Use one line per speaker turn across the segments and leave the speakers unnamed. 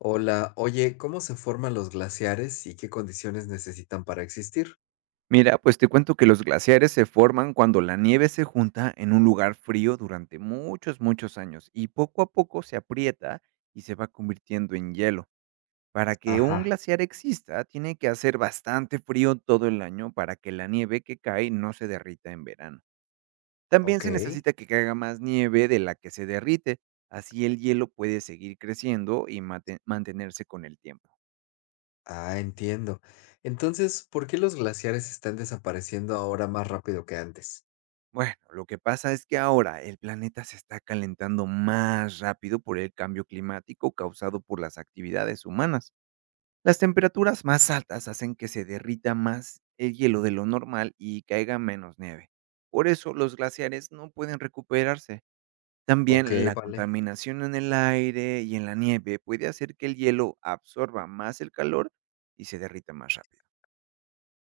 Hola, oye, ¿cómo se forman los glaciares y qué condiciones necesitan para existir?
Mira, pues te cuento que los glaciares se forman cuando la nieve se junta en un lugar frío durante muchos, muchos años y poco a poco se aprieta y se va convirtiendo en hielo. Para que un
Ajá,
glaciar exista, tiene que hacer bastante frío todo el año para que la nieve que cae no se derrita en verano. También
ok.
se necesita que caiga más nieve de la que se derrite, así el hielo puede seguir creciendo y mantenerse con el tiempo.
Ah, entiendo. Entonces, ¿por qué los glaciares están desapareciendo ahora más rápido que antes?
Bueno, lo que pasa es que ahora el planeta se está calentando más rápido por el cambio climático causado por las actividades humanas. Las temperaturas más altas hacen que se derrita más el hielo de lo normal y caiga menos nieve. Por eso los glaciares no pueden recuperarse.
Ok,
También la
vale.
contaminación en el aire y en la nieve puede hacer que el hielo absorba más el calor y se derrita más rápido.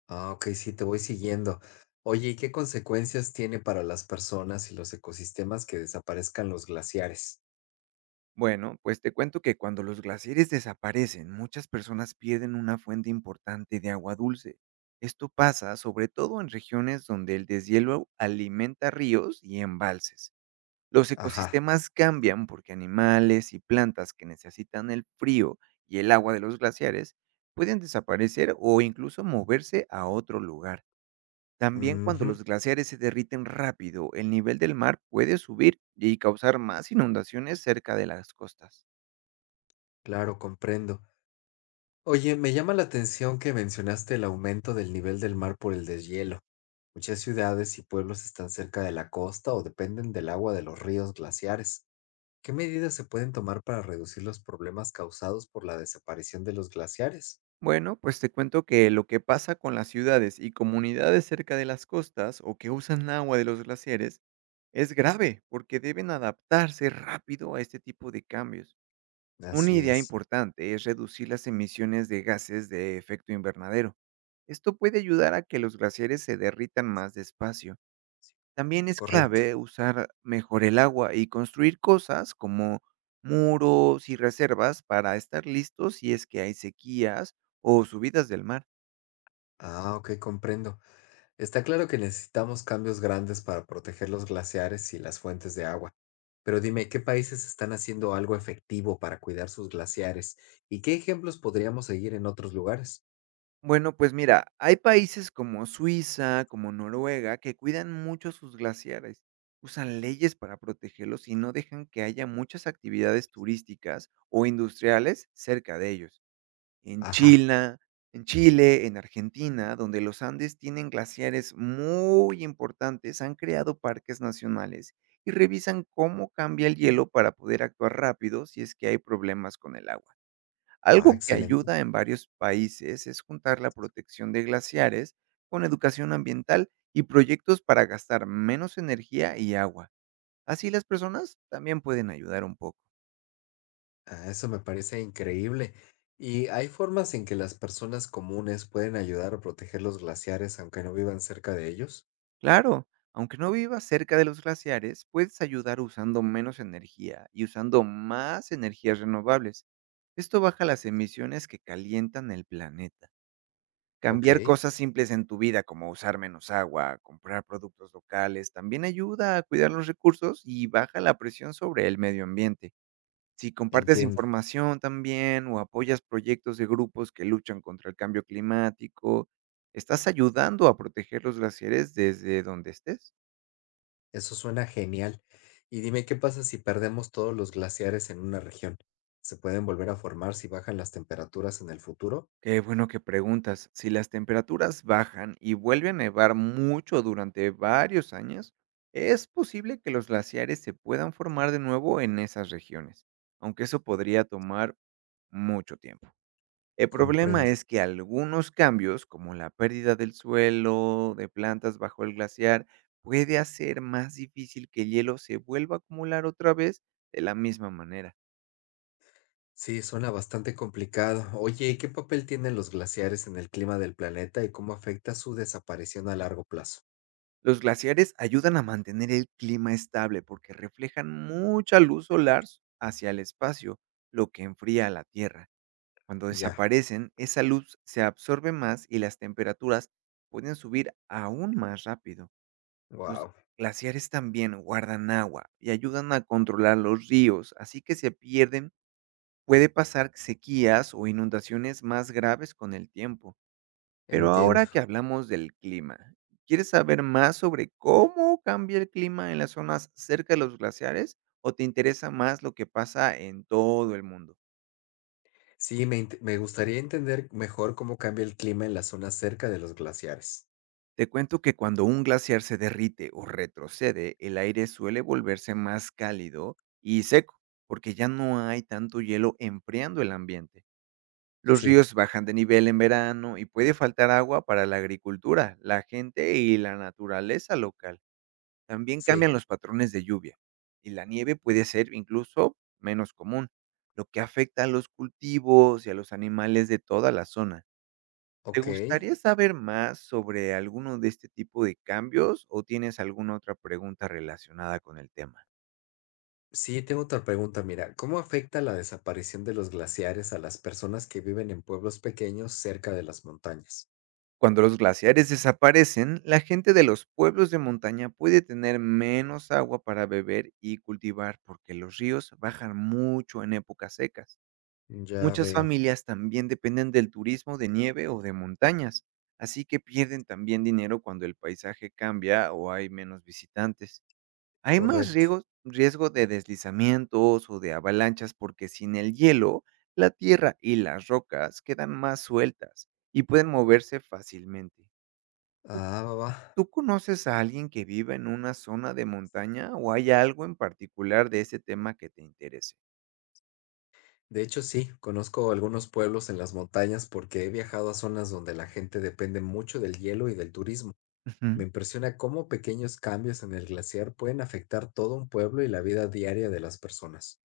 Ah, ok, sí, te voy siguiendo. Oye, ¿y qué consecuencias tiene para las personas y los ecosistemas que desaparezcan los glaciares?
Bueno, pues te cuento que cuando los glaciares desaparecen, muchas personas pierden una fuente importante de agua dulce. Esto pasa sobre todo en regiones donde el deshielo alimenta ríos y embalses. Los
Ajá.
ecosistemas cambian porque animales y plantas que necesitan el frío y el agua de los glaciares pueden desaparecer o incluso moverse a otro lugar. También, cuando
Ujú,
los glaciares se derriten rápido, el nivel del mar puede subir y causar más inundaciones cerca de las costas.
claro, comprendo. Oye, me llama la atención que mencionaste el aumento del nivel del mar por el deshielo. Muchas ciudades y pueblos están cerca de la costa o dependen del agua de los ríos glaciares. ¿Qué medidas se pueden tomar para reducir los problemas causados por la desaparición de los glaciares?
Bueno, pues te cuento que lo que pasa con las ciudades y comunidades cerca de las costas o que usan agua de los glaciares es grave, porque deben adaptarse rápido a este tipo de cambios. Una
Así
idea
es,
importante es reducir las emisiones de gases de efecto invernadero. Esto puede ayudar a que los glaciares se derritan más despacio. También es
correcto.
clave usar mejor el agua y construir cosas como muros y reservas para estar listos si es que hay sequías o subidas del mar.
Ah, ok, comprendo. Está claro que necesitamos cambios grandes para proteger los glaciares y las fuentes de agua. Pero dime, ¿qué países están haciendo algo efectivo para cuidar sus glaciares? ¿Y qué ejemplos podríamos seguir en otros lugares?
Bueno, pues mira, hay países como Suiza, como Noruega, que cuidan mucho sus glaciares, usan leyes para protegerlos y no dejan que haya muchas actividades turísticas o industriales cerca de ellos. En
Ajá,
China, en Chile, en Argentina, donde los Andes tienen glaciares muy importantes, han creado parques nacionales y revisan cómo cambia el hielo para poder actuar rápido si es que hay problemas con el agua.
ah,
Algo que
excelente.
ayuda en varios países es juntar la protección de glaciares con educación ambiental y proyectos para gastar menos energía y agua. Así las personas también pueden ayudar un poco.
Ah, eso me parece increíble. ¿Y hay formas en que las personas comunes pueden ayudar o proteger los glaciares aunque no vivan cerca de ellos?
Claro, aunque no vivas cerca de los glaciares, puedes ayudar usando menos energía y usando más energías renovables. Esto baja las emisiones que calientan el planeta.
Ok,
Cambiar cosas simples en tu vida, como usar menos agua, comprar productos locales, también ayuda a cuidar los recursos y baja la presión sobre el medio ambiente. Si compartes
entiendo.
información también o apoyas proyectos de grupos que luchan contra el cambio climático, estás ayudando a proteger los glaciares desde donde estés.
Eso suena genial. Y dime, ¿qué pasa si perdemos todos los glaciares en una región? ¿Se pueden volver a formar si bajan las temperaturas en el futuro?
Qué bueno que preguntas. Si las temperaturas bajan y vuelve a nevar mucho durante varios años, es posible que los glaciares se puedan formar de nuevo en esas regiones, aunque eso podría tomar mucho tiempo. El problema
Comprendo.
es que algunos cambios, como la pérdida del suelo, de plantas bajo el glaciar, puede hacer más difícil que el hielo se vuelva a acumular otra vez de la misma manera.
Sí, suena bastante complicado. Oye, ¿y qué papel tienen los glaciares en el clima del planeta y cómo afecta su desaparición a largo plazo?
Los glaciares ayudan a mantener el clima estable porque reflejan mucha luz solar hacia el espacio, lo que enfría a la Tierra. Cuando
Ya,
desaparecen, esa luz se absorbe más y las temperaturas pueden subir aún más rápido. Los
wow,
glaciares también guardan agua y ayudan a controlar los ríos, así que se pierden, puede pasar sequías o inundaciones más graves con el tiempo. Pero
entiendo.
ahora que hablamos del clima, ¿quieres saber más sobre cómo cambia el clima en las zonas cerca de los glaciares o te interesa más lo que pasa en todo el mundo?
Sí, me gustaría entender mejor cómo cambia el clima en las zonas cerca de los glaciares.
Te cuento que cuando un glaciar se derrite o retrocede, el aire suele volverse más cálido y seco, porque ya no hay tanto hielo enfriando el ambiente. Los
Sí,
ríos bajan de nivel en verano y puede faltar agua para la agricultura, la gente y la naturaleza local. También
sí,
cambian los patrones de lluvia y la nieve puede ser incluso menos común, lo que afecta a los cultivos y a los animales de toda la zona. ¿Te
ok.
gustaría saber más sobre alguno de este tipo de cambios o tienes alguna otra pregunta relacionada con el tema?
Sí, tengo otra pregunta, mira, ¿cómo afecta la desaparición de los glaciares a las personas que viven en pueblos pequeños cerca de las montañas?
Cuando los glaciares desaparecen, la gente de los pueblos de montaña puede tener menos agua para beber y cultivar, porque los ríos bajan mucho en épocas secas.
Ya
Muchas
veo,
familias también dependen del turismo de nieve o de montañas, así que pierden también dinero cuando el paisaje cambia o hay menos visitantes. Hay más
correcto.
riesgo, riesgo de deslizamientos o de avalanchas, porque sin el hielo, la tierra y las rocas quedan más sueltas y pueden moverse fácilmente. ¿Tú,
Ah, va, va.
tú conoces a alguien que viva en una zona de montaña o hay algo en particular de ese tema que te interese?
De hecho, sí, conozco algunos pueblos en las montañas porque he viajado a zonas donde la gente depende mucho del hielo y del turismo.
Ujú.
Me impresiona cómo pequeños cambios en el glaciar pueden afectar todo un pueblo y la vida diaria de las personas.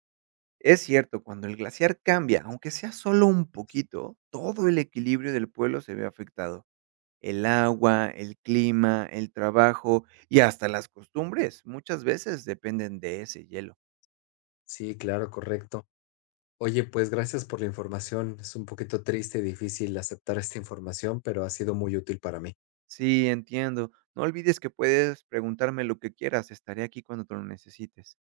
Es cierto, cuando el glaciar cambia, aunque sea solo un poquito, todo el equilibrio del pueblo se ve afectado. El agua, el clima, el trabajo y hasta las costumbres muchas veces dependen de ese hielo.
Sí, claro, correcto. Oye, pues gracias por la información. Es un poquito triste y difícil aceptar esta información, pero ha sido muy útil para mí.
Sí, entiendo. No olvides que puedes preguntarme lo que quieras. Estaré aquí cuando tú lo necesites.